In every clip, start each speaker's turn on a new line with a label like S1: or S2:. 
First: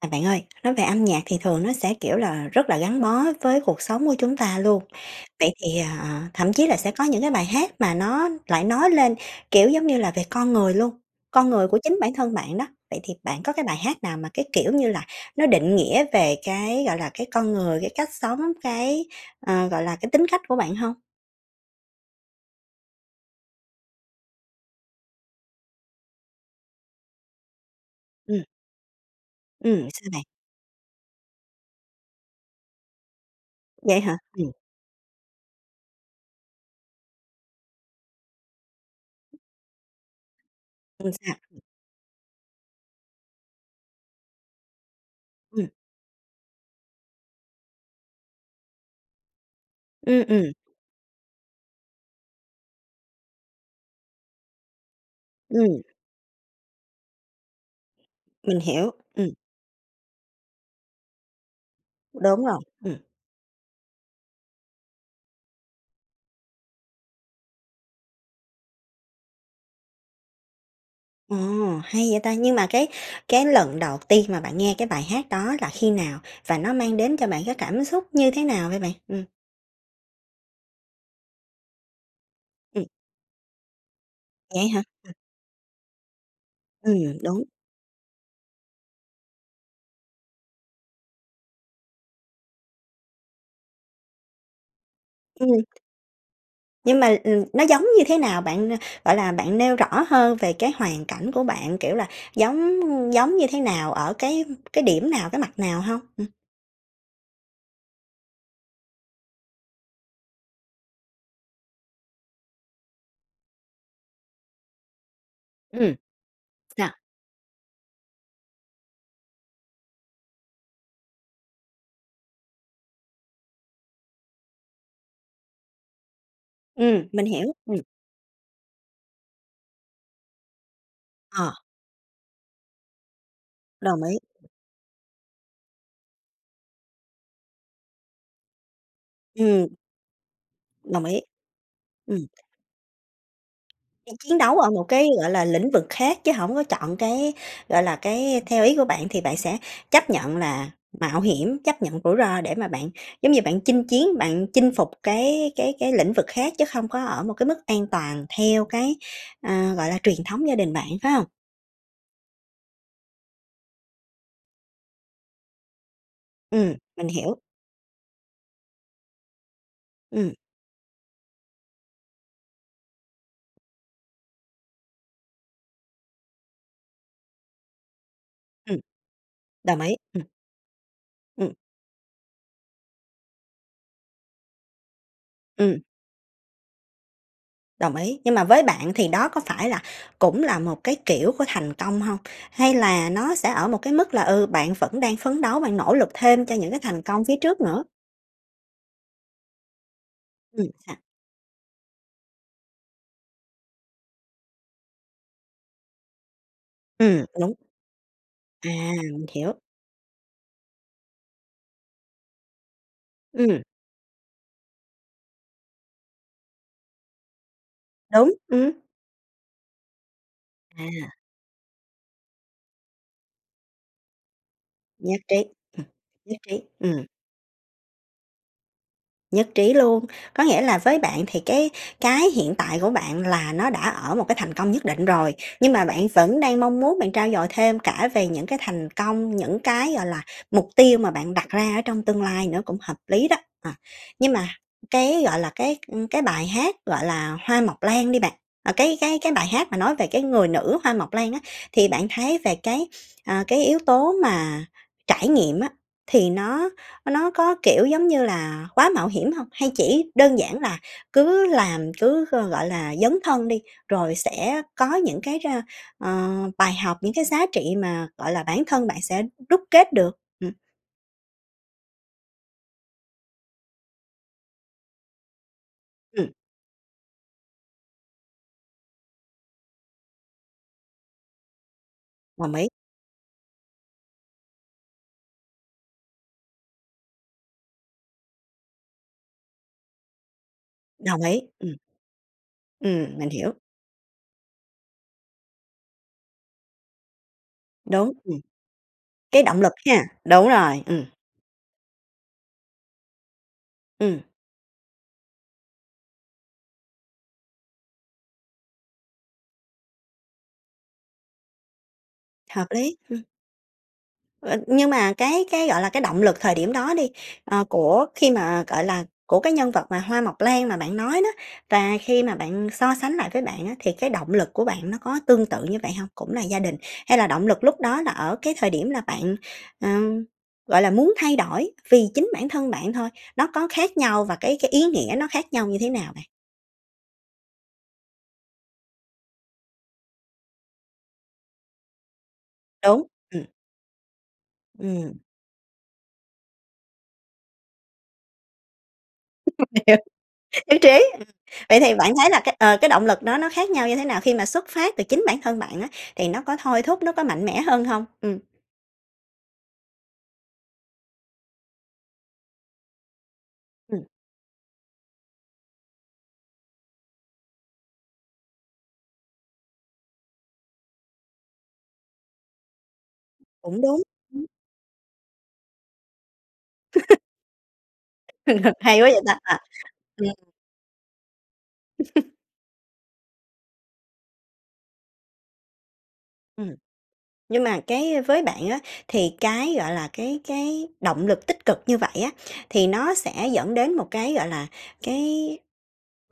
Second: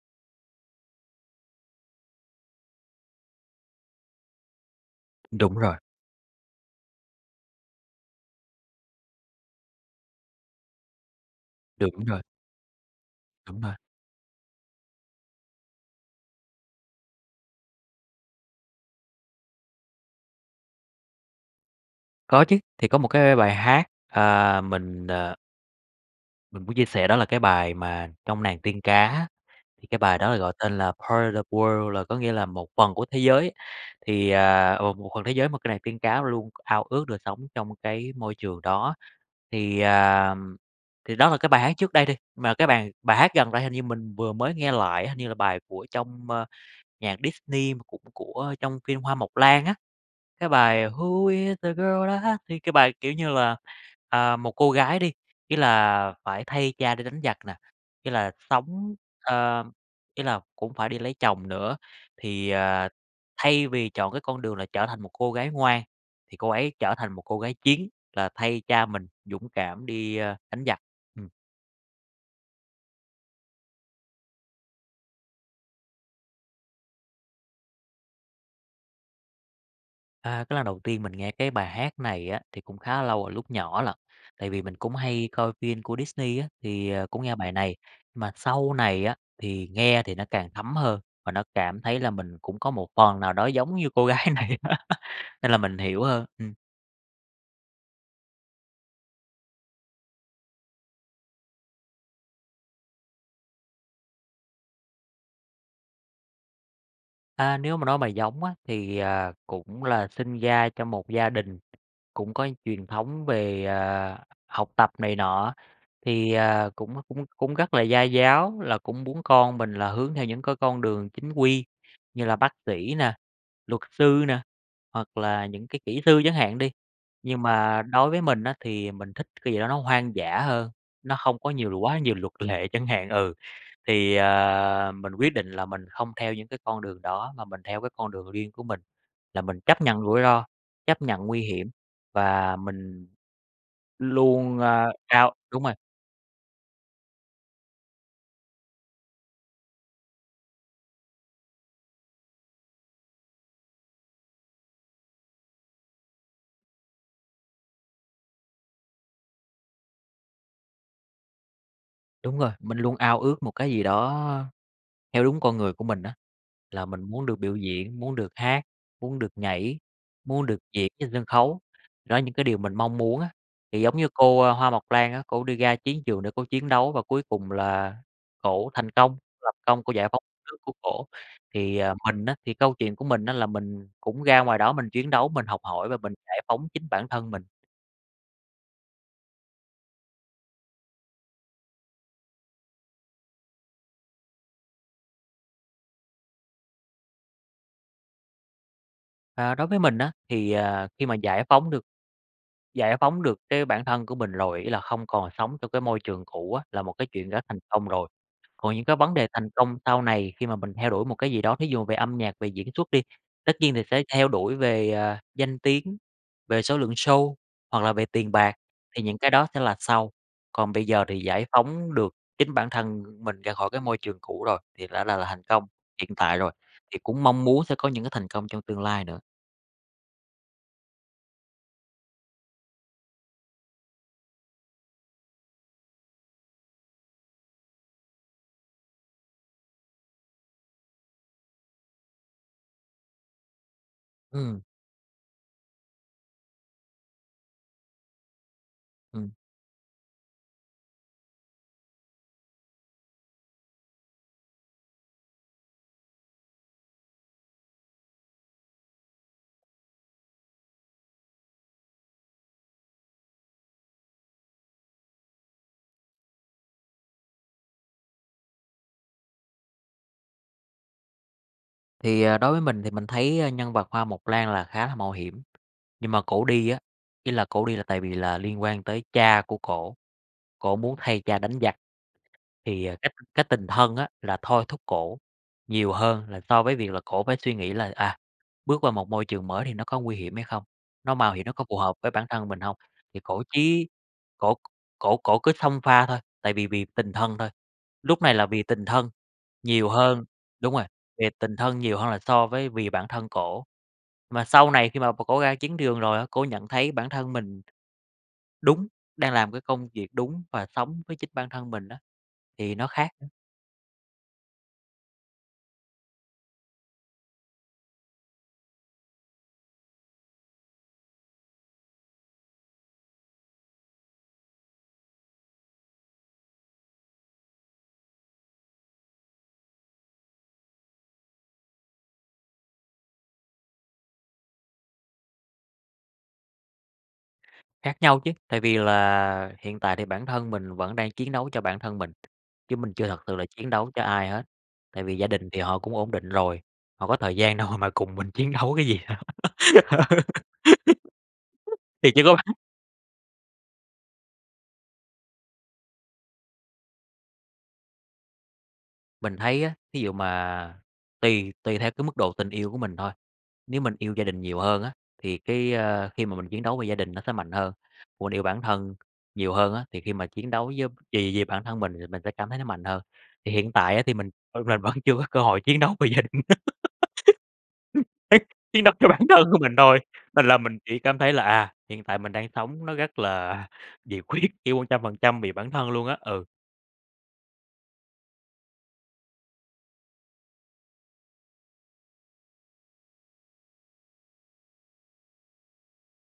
S1: À, bạn ơi, nói về âm nhạc thì thường nó sẽ, kiểu là, rất là gắn bó với cuộc sống của chúng ta luôn. Vậy
S2: Đúng rồi.
S1: thì, ờ thậm chí là sẽ có những cái bài hát mà nó lại nói lên, kiểu, giống như là về con người luôn, con người của chính
S2: Đúng
S1: bản
S2: rồi.
S1: thân bạn đó. Vậy thì bạn có
S2: Đúng
S1: cái
S2: rồi.
S1: bài hát nào mà cái, kiểu như là, nó định nghĩa về cái, gọi là, cái con người, cái cách sống, cái, ờ, gọi là, cái tính cách của bạn hông?
S2: Có chứ, thì có một cái bài hát, à, mình, ờ Mình muốn chia sẻ đó là cái bài mà
S1: Ừm.
S2: trong Nàng Tiên Cá á,
S1: Ừm,
S2: thì cái
S1: sao
S2: bài
S1: bạn?
S2: đó được gọi tên là "Part of World" là có nghĩa là một phần của thế giới,
S1: Vậy hả?
S2: thì,
S1: Ừm.
S2: à, một phần thế giới mà cái Nàng Tiên Cá luôn ao ước được sống trong cái môi trường đó. Thì, à,
S1: Ừm,
S2: thì đó
S1: sao?
S2: là cái bài hát trước đây đi, mà cái bài bài hát gần đây hình như mình vừa mới nghe lại á, hình như là bài
S1: Ừm.
S2: của trong, ơ, nhạc Disney, mà cũng của trong phim Hoa Mộc Lan á,
S1: Ưm,
S2: cái
S1: ừm.
S2: bài "Who is that girl I thì cái bài, kiểu như, là, à, một cô gái đi, ý
S1: Ừm.
S2: là phải thay cha đi đánh giặc nè, ý là
S1: Mình hiểu.
S2: sống,
S1: Ừm.
S2: ờ ý là cũng phải đi lấy chồng nữa.
S1: Đúng
S2: Thì,
S1: rồi.
S2: ờ,
S1: Ừm.
S2: thay vì chọn cái con đường là trở thành một cô gái ngoan, thì cô ấy trở thành một cô gái chiến là thay cha mình dũng cảm đi, a, đánh giặc. Ừm.
S1: Ồ, hay vậy ta! Nhưng mà cái cái lần đầu tiên mà bạn nghe cái bài hát đó là khi nào và nó mang đến cho bạn cái cảm xúc như thế nào vậy bạn? Ừm.
S2: À, cái lần đầu tiên mình nghe cái bài hát này á, thì cũng
S1: Ừm.
S2: khá lâu rồi lúc nhỏ lận, tại vì
S1: Vậy á
S2: mình
S1: hả?
S2: cũng
S1: Ừm.
S2: hay coi phim của Disney á, thì,
S1: Ừ,
S2: ờ, cũng nghe
S1: đúng.
S2: bài này. Mà sau này á, thì nghe thì nó càng thấm hơn và nó cảm thấy là mình cũng có một phần nào đó giống như cô gái này nên là
S1: Ừm.
S2: mình hiểu hơn. Ừm.
S1: Nhưng mà, ừm, nó giống như thế nào bạn, gọi là, bạn nêu rõ hơn về cái hoàn cảnh của bạn, kiểu là, giống giống như thế nào ở cái cái điểm nào, cái mặt nào hông? Ừm.
S2: À, nếu mà nói mà giống á, thì, ờ, cũng là sinh ra trong một gia đình, cũng có truyền thống về, ờ, học tập này nọ
S1: Ừm.
S2: thì, ờ,
S1: Sao?
S2: cũng cũng cũng rất là gia giáo là cũng muốn con mình là hướng theo những cái con đường chính quy như là bác sĩ nè, luật sư nè, hoặc là những cái kỹ sư chẳng hạn đi.
S1: Ừm, mình
S2: Nhưng
S1: hiểu,
S2: mà
S1: ừm.
S2: đối với mình á, thì mình thích cái gì đó nó hoang dã hơn, nó hông có
S1: Ờ.
S2: nhiều quá nhiều luật lệ chẳng hạn, ừ.
S1: Đồng
S2: Thì,
S1: ý.
S2: ờ, mình quyết định là mình hông theo những cái con đường đó mà mình theo cái con đường riêng của mình, là mình
S1: Ừm.
S2: chấp nhận rủi ro, chấp
S1: Đồng ý.
S2: nhận nguy hiểm
S1: Ừm.
S2: và mình
S1: Ch chiến
S2: luôn,
S1: đấu ở một
S2: a,
S1: cái, gọi
S2: cao
S1: là,
S2: đúng
S1: lĩnh
S2: rồi.
S1: vực khác chứ hổng có chọn cái, gọi là, cái theo ý của bạn thì bạn sẽ chấp nhận là mạo hiểm, chấp nhận rủi ro để mà bạn, giống như, bạn chinh chiến, bạn chinh phục cái cái cái lĩnh vực khác chứ không có ở một cái mức an toàn theo cái, ờ, gọi là, truyền thống gia đình bạn, phải hông?
S2: Đúng rồi, mình luôn ao ước một cái gì đó theo đúng con người của mình á,
S1: Ừm,
S2: là mình
S1: mình
S2: muốn
S1: hiểu.
S2: được biểu diễn, muốn được hát, muốn được nhảy,
S1: Ừm.
S2: muốn được diễn trên sân khấu. Đó là những cái điều mình mong muốn á, thì giống như cô, ơ, Hoa Mộc Lan á, cổ đi ra chiến trường để cô chiến đấu và cuối cùng là cổ
S1: Ừm.
S2: thành công, lập
S1: Đồng
S2: công cô
S1: ý,
S2: giải
S1: ừm.
S2: phóng đất nước của cổ.
S1: Ừm.
S2: Thì, ờ, mình á, thì câu chuyện của mình á, là mình cũng ra ngoài đó mình chiến đấu, mình học
S1: Ừm.
S2: hỏi và mình giải phóng chính bản thân mình.
S1: Đồng ý, nhưng mà với bạn thì đó có phải là cũng là một cái kiểu của thành công hông, hay là nó sẽ ở một cái mức là, ừ, bạn vẫn đang phấn đấu và nỗ lực thêm cho những cái thành công phía trước nữa?
S2: À, đối với mình á, thì,
S1: Ừm,
S2: ờ,
S1: sao?
S2: khi mà giải phóng được giải phóng được cái bản thân của mình rồi, ý là không còn sống trong cái môi trường cũ á, là một cái
S1: Ừm,
S2: chuyện đã
S1: đúng.
S2: thành công rồi.
S1: À,
S2: Còn những cái vấn
S1: mình
S2: đề thành
S1: hiểu.
S2: công sau này khi mà mình theo đuổi một cái gì đó thí dụ về âm nhạc, về diễn xuất đi, tất
S1: Ừm.
S2: nhiên thì sẽ theo đuổi về, ờ, danh tiếng, về số lượng show hoặc là về tiền
S1: Đúng,
S2: bạc,
S1: ừm.
S2: thì những cái đó sẽ là sau. Còn bây giờ
S1: À.
S2: thì giải phóng được chính bản thân mình ra khỏi cái môi trường cũ rồi thì đã là
S1: Nhất
S2: là
S1: trí,
S2: thành công
S1: ừm,
S2: hiện
S1: nhất
S2: tại rồi,
S1: trí,
S2: thì
S1: ừm.
S2: cũng mong muốn sẽ có những cái thành công trong tương lai nữa.
S1: Nhất trí luôn, có nghĩa là với bạn thì cái cái hiện tại của bạn là nó đã ở một cái thành công nhất định rồi, nhưng mà bạn vẫn đang mong muốn bạn trau dồi thêm cả về những cái thành công, những cái, gọi là, mục tiêu mà bạn đặt ra ở trong tương lai nữa cũng hợp lý đó, ờ. Nhưng mà
S2: Ừm.
S1: cái, gọi là, cái, ưm, cái bài hát, gọi là, Hoa Mộc Lan đi bạn, ờ, cái cái cái
S2: Ừm.
S1: bài hát mà nói về cái người nữ Hoa Mộc Lan á, thì bạn thấy về cái, ờ, cái yếu tố mà trải nghiệm á, thì nó nó có, kiểu, giống như là quá mạo hiểm hông? Hay chỉ đơn giản là cứ làm, cứ, gọi là, dấn thân đi, rồi sẽ có những cái, ờ, ờ, bài học, những cái giá trị mà, gọi là, bản thân bạn sẽ đúc kết được? Ừm.
S2: Thì, à, đối với mình thì mình thấy, a, nhân vật Hoa Mộc Lan là khá là mạo hiểm. Nhưng mà
S1: Ừm.
S2: cổ đi á, ý là cổ đi là tại vì là liên quan tới cha của cổ, cổ muốn thay cha đánh giặc.
S1: Đồng ý.
S2: Thì, à, cái cái tình thân á, là thôi thúc cổ nhiều hơn là so với việc là cổ phải suy nghĩ là, à, bước qua một môi trường mới thì nó có nguy hiểm hay không, nó
S1: Đồng
S2: mạo
S1: ý,
S2: hiểm nó có
S1: ừm.
S2: phù hợp với bản thân mình hông?
S1: Ừm,
S2: Thì
S1: mình
S2: cổ
S1: hiểu.
S2: chí cổ cổ cổ cứ xông pha thôi, tại vì vì tình thân thôi,
S1: Đúng,
S2: lúc này
S1: ừm.
S2: là vì tình thân
S1: Cái động lực
S2: nhiều
S1: ha,
S2: hơn
S1: đúng
S2: đúng
S1: rồi,
S2: rồi,
S1: ừm.
S2: vì tình thân nhiều hơn là so với vì bản thân cổ.
S1: Ừm.
S2: Mà sau này khi mà cổ cổ ra chiến trường rồi á, cổ nhận thấy bản thân mình đúng, đang làm cái công việc đúng và sống với chính bản thân mình á,
S1: Hợp
S2: thì nó
S1: lý.
S2: khác.
S1: Ơ, nhưng mà cái cái, gọi là, cái động lực thời điểm đó đi, ờ, của khi mà, gọi là, của cái nhân vật, à, Hoa Mộc Lan mà bạn nói đó và khi mà bạn so sánh lại với bạn á, thì cái động lực của bạn nó có tương tự như vậy hông? Cũng là gia đình hay là động lực lúc đó là ở cái thời điểm là bạn, ờ, gọi là, muốn thay đổi vì chính bản thân bạn thôi, nó có khác nhau và cái cái ý nghĩa nó khác nhau như thế nào bạn?
S2: Khác nhau chứ, tại vì là hiện tại thì bản thân mình vẫn đang chiến đấu cho bản thân mình, chứ mình
S1: Đúng,
S2: chưa thật sự
S1: ừm.
S2: là chiến đấu cho ai hết, tại
S1: Ừm.
S2: vì gia đình thì họ cũng ổn định rồi, họ có thời gian đâu mà cùng mình chiến đấu cái gì. Ừ.
S1: Hiểu. Nhất trí, ừm. Vậy thì bạn
S2: Thiệt vậy
S1: thấy
S2: luôn
S1: là
S2: á.
S1: cái, ờ, cái động lực đó nó khác nhau như thế nào khi mà xuất phát từ chính bản thân bạn á thì nó có thôi thúc, nó có mạnh mẽ hơn hông? Ừm.
S2: Mình thấy á, thí dụ mà tùy tùy theo cái mức độ tình yêu của mình thôi, nếu mình
S1: Ừm.
S2: yêu gia đình nhiều hơn á thì cái, à, khi mà mình chiến đấu vì gia đình nó sẽ mạnh hơn, còn yêu bản thân nhiều hơn á, thì khi mà chiến đấu với vì vì bản thân mình thì mình sẽ cảm thấy nó mạnh hơn. Thì hiện
S1: Cũng
S2: tại á
S1: đúng,
S2: thì mình,
S1: ưm.
S2: ờ, mà vẫn chưa có cơ hội chiến đấu vì gia đình,
S1: Hừng hực.
S2: chiến đấu
S1: Hay
S2: cho
S1: quá
S2: bản
S1: vậy ta,
S2: thân
S1: ờ,
S2: của mình thôi,
S1: ừm.
S2: nên là mình chỉ cảm thấy là, à, hiện tại mình đang sống nó rất là nhiệt huyết, kiểu, 100% vì bản thân luôn á, ừ.
S1: Ừm, nhưng mà cái với bạn á thì cái, gọi là, cái cái động lực tích cực như vậy á, thì nó sẽ dẫn đến một cái, gọi là, cái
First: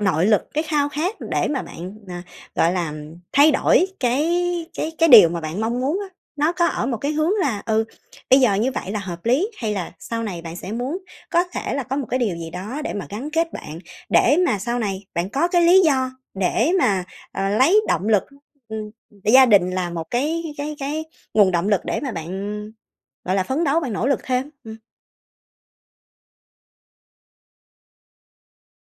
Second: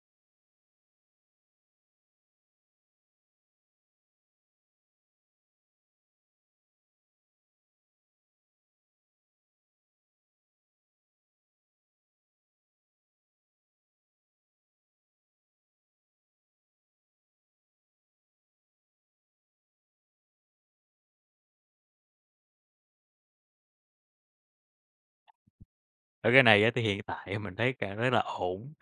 S1: nội lực, cái khao khát để mà bạn, ờ, gọi là, thay đổi cái cái cái điều mà bạn mong muốn á, nó có ở một cái hướng là, ừ, bây giờ như vậy là hợp lý hay là sau này bạn sẽ muốn có thể là có một cái điều gì đó để mà gắn kết bạn, để mà sau này bạn có cái lý do để mà, ờ, lấy động lực, ừm, gia đình là một cái cái cái nguồn động lực để mà bạn, ừm, gọi là, phấn đấu bạn nỗ lực thêm? Ừm.
S2: Ơ, cái này á, thì hiện tại mình thấy cảm thấy là ổn.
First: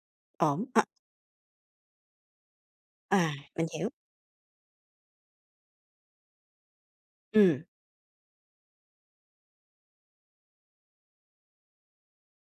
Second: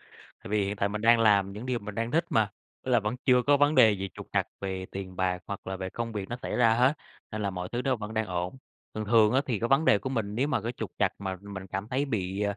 S2: Tại
S1: Ổn,
S2: vì hiện
S1: ơ
S2: tại mình đang làm những điều mình đang thích mà! Tức là vẫn
S1: À,
S2: chưa có
S1: mình
S2: vấn
S1: hiểu.
S2: đề gì trục trặc về tiền bạc hoặc là về công việc nó xảy ra hết, nên là
S1: Ừm.
S2: mọi thứ nó vẫn đang ổn. Thường thường á, thì cái vấn đề của mình nếu mà cái trục trặc mà mình cảm thấy bị, à,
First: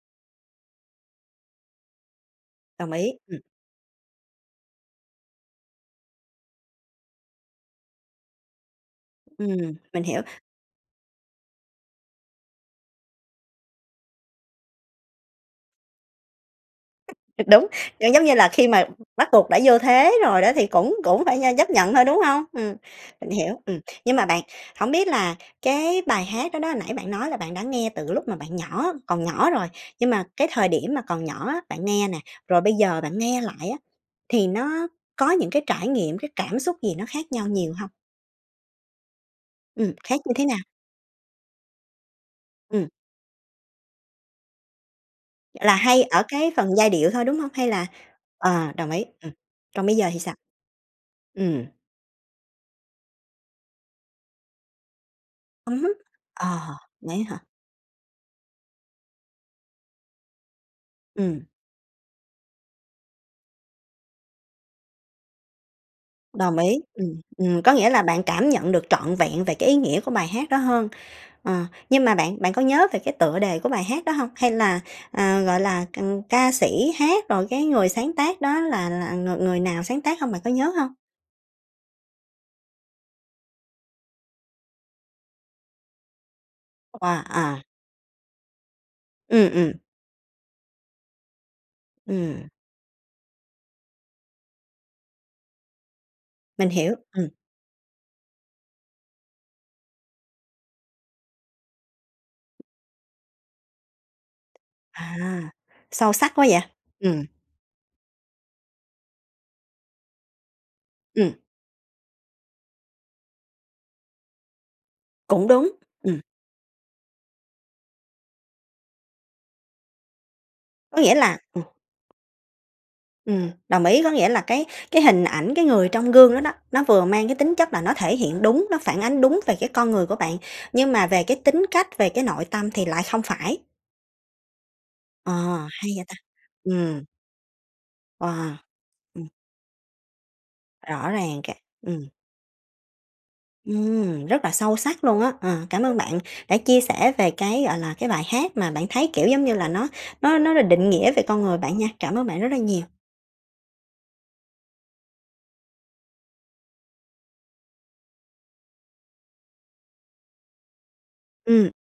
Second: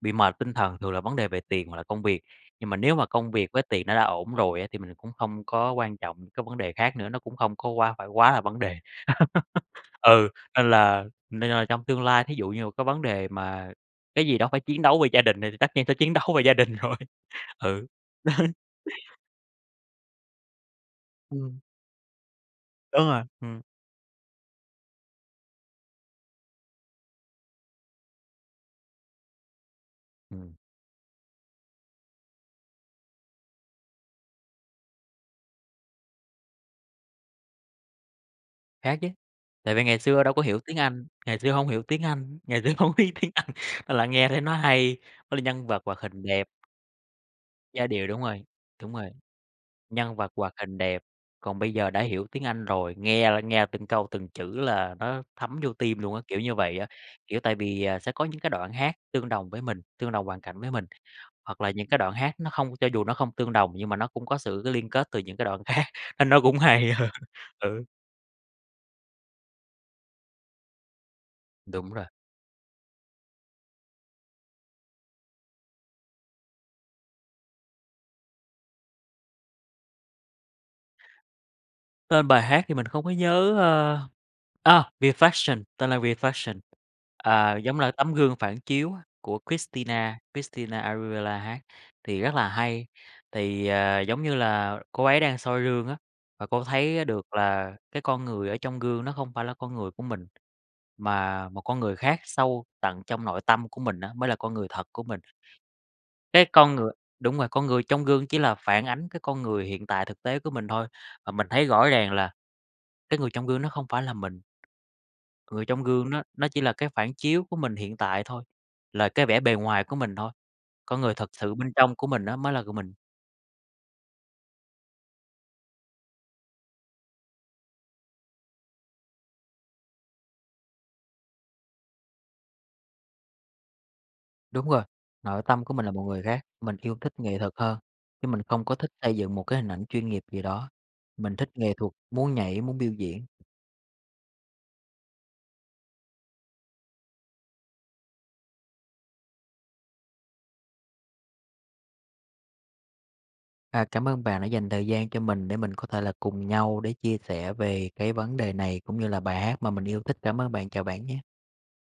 S2: bị mệt tinh thần thường là vấn đề về tiền hoặc là công việc. Nhưng mà
S1: Đồng
S2: nếu mà
S1: ý,
S2: công
S1: ừm.
S2: việc với tiền nó đã ổn rồi á, thì mình cũng không có quan trọng cái vấn đề khác nữa. Nó cũng không có quá phải quá là vấn đề.
S1: Ừm, mình hiểu.
S2: Ừ, nên là nên là trong tương lai thí dụ như một cái vấn đề mà cái gì đó phải chiến đấu về gia đình thì tất nhiên sẽ chiến đấu về gia đình rồi.
S1: Thực đúng,
S2: Ừ.
S1: giống như là khi mà bắt buộc đã vô thế rồi đó thì cũng cũng phải, ơ,
S2: Ừm.
S1: chấp nhận thôi, đúng hông? Ừm,
S2: Đúng rồi,
S1: mình hiểu,
S2: ừm.
S1: ừm. Nhưng mà bạn, hổng biết là cái bài hát đó đó nãy bạn nói là bạn đã nghe từ lúc mà bạn nhỏ còn nhỏ rồi, nhưng mà cái
S2: Ừm.
S1: thời điểm mà còn nhỏ á, bạn nghe nè, rồi bây giờ bạn nghe lại á, thì nó có những cái trải nghiệm, cái cảm xúc gì nó khác nhau nhiều hông?
S2: Khác chứ. Tại vì
S1: Ừm,
S2: ngày
S1: khác
S2: xưa đâu
S1: như
S2: có
S1: thế nào?
S2: hiểu tiếng Anh, ngày xưa hông hiểu tiếng Anh, ngày xưa
S1: Ừm.
S2: hổng biết tiếng Anh, nên là nghe thấy nó hay, với lại nhân
S1: Là
S2: vật hoạt
S1: hay
S2: hình
S1: ở
S2: đẹp.
S1: cái phần giai điệu thôi, đúng hông hay là
S2: Giai điệu, đúng rồi,
S1: ờ, đồng
S2: đúng
S1: ý,
S2: rồi,
S1: ừm. Còn bây giờ
S2: nhân
S1: thì
S2: vật
S1: sao?
S2: hoạt hình đẹp. Còn
S1: Ừm.
S2: bây giờ đã hiểu tiếng Anh rồi, nghe là nghe từng câu từng chữ là nó thấm vô
S1: Ừm hứm.
S2: tim luôn á, kiểu
S1: Ờ,
S2: như vậy á.
S1: vậy á
S2: Kiểu
S1: hả?
S2: tại vì, à, sẽ có những cái đoạn hát tương đồng với mình, tương đồng hoàn cảnh với mình.
S1: Ừm.
S2: Hoặc là những cái đoạn hát nó không cho dù nó không tương đồng nhưng mà nó cũng có sự liên kết từ những cái đoạn khác, nên nó
S1: Đồng
S2: cũng
S1: ý,
S2: hay hơn.
S1: ừm, ừm, có
S2: Ừ.
S1: nghĩa là bạn cảm nhận được trọn vẹn về cái ý nghĩa của bài hát đó hơn. Ờ,
S2: Đúng
S1: nhưng
S2: rồi.
S1: mà bạn bạn có nhớ về cái tựa đề của bài hát đó hông hay là, à, gọi là, c ca sĩ hát rồi cái người sáng tác đó là là người người nào sáng tác hông, bạn có nhớ hông?
S2: Tên bài hát thì mình không có nhớ, ơ ờ, "Reflection", tên là "Reflection".
S1: Wow,
S2: À,
S1: à.
S2: giống là tấm gương phản chiếu á, của
S1: Ừm, ừm.
S2: Christina Christina Aguilera hát, thì rất
S1: Ừm.
S2: là hay. Thì, ờ, giống như là cô ấy đang soi gương á, và cô
S1: Mình hiểu,
S2: thấy được
S1: ừm.
S2: là cái con người ở trong gương nó không phải là con người của mình. Mà một con người khác sâu tận trong nội tâm của mình á, mới là con người thật của mình.
S1: À! Sâu sắc quá
S2: Cái
S1: vậy.
S2: con người
S1: Ừm.
S2: đúng rồi, con người trong gương chỉ là phản ánh cái con người hiện tại thực tế của mình thôi, và
S1: Ừm.
S2: mình thấy rõ ràng là cái người trong gương nó không phải là mình.
S1: Cũng
S2: Người
S1: đúng,
S2: trong gương
S1: ừm.
S2: nó nó chỉ là cái phản chiếu của mình hiện tại thôi, là cái vẻ bề ngoài của mình thôi. Con
S1: Có
S2: người
S1: nghĩa
S2: thật
S1: là
S2: sự
S1: ừm.
S2: bên trong của mình đó mới là của mình.
S1: Ừ, đồng ý, có nghĩa là cái cái hình ảnh cái người trong gương đó đó, nó vừa mang cái tính chất là nó thể hiện đúng, nó phản ánh đúng về cái con người của bạn, nhưng mà về cái tính cách, về cái nội tâm thì lại không phải.
S2: Đúng rồi.
S1: Ờ,
S2: Nội tâm của mình
S1: hay
S2: là một
S1: vậy ta.
S2: người khác, mình yêu
S1: Ừm.
S2: thích nghệ thuật hơn, chứ mình
S1: Wow!
S2: không có thích xây
S1: Ừm.
S2: dựng một cái hình ảnh chuyên nghiệp gì đó.
S1: Rõ
S2: Mình
S1: ràng
S2: thích
S1: cả
S2: nghệ thuật,
S1: ừm.
S2: muốn nhảy, muốn biểu diễn.
S1: Ừm, rất là sâu sắc luôn á! Ờ, cảm ơn bạn đã chia sẻ về cái, gọi là, cái bài hát mà bạn thấy, kiểu, giống như là nó nó nó định nghĩa về con người bạn nha. Cảm ơn bạn rất là nhiều!
S2: À, cảm ơn bạn đã dành thời gian cho mình để mình có thể là cùng nhau để chia sẻ về cái vấn đề này cũng như là bài hát mà mình yêu thích. Cảm ơn bạn, chào bạn nha!
S1: Ừm.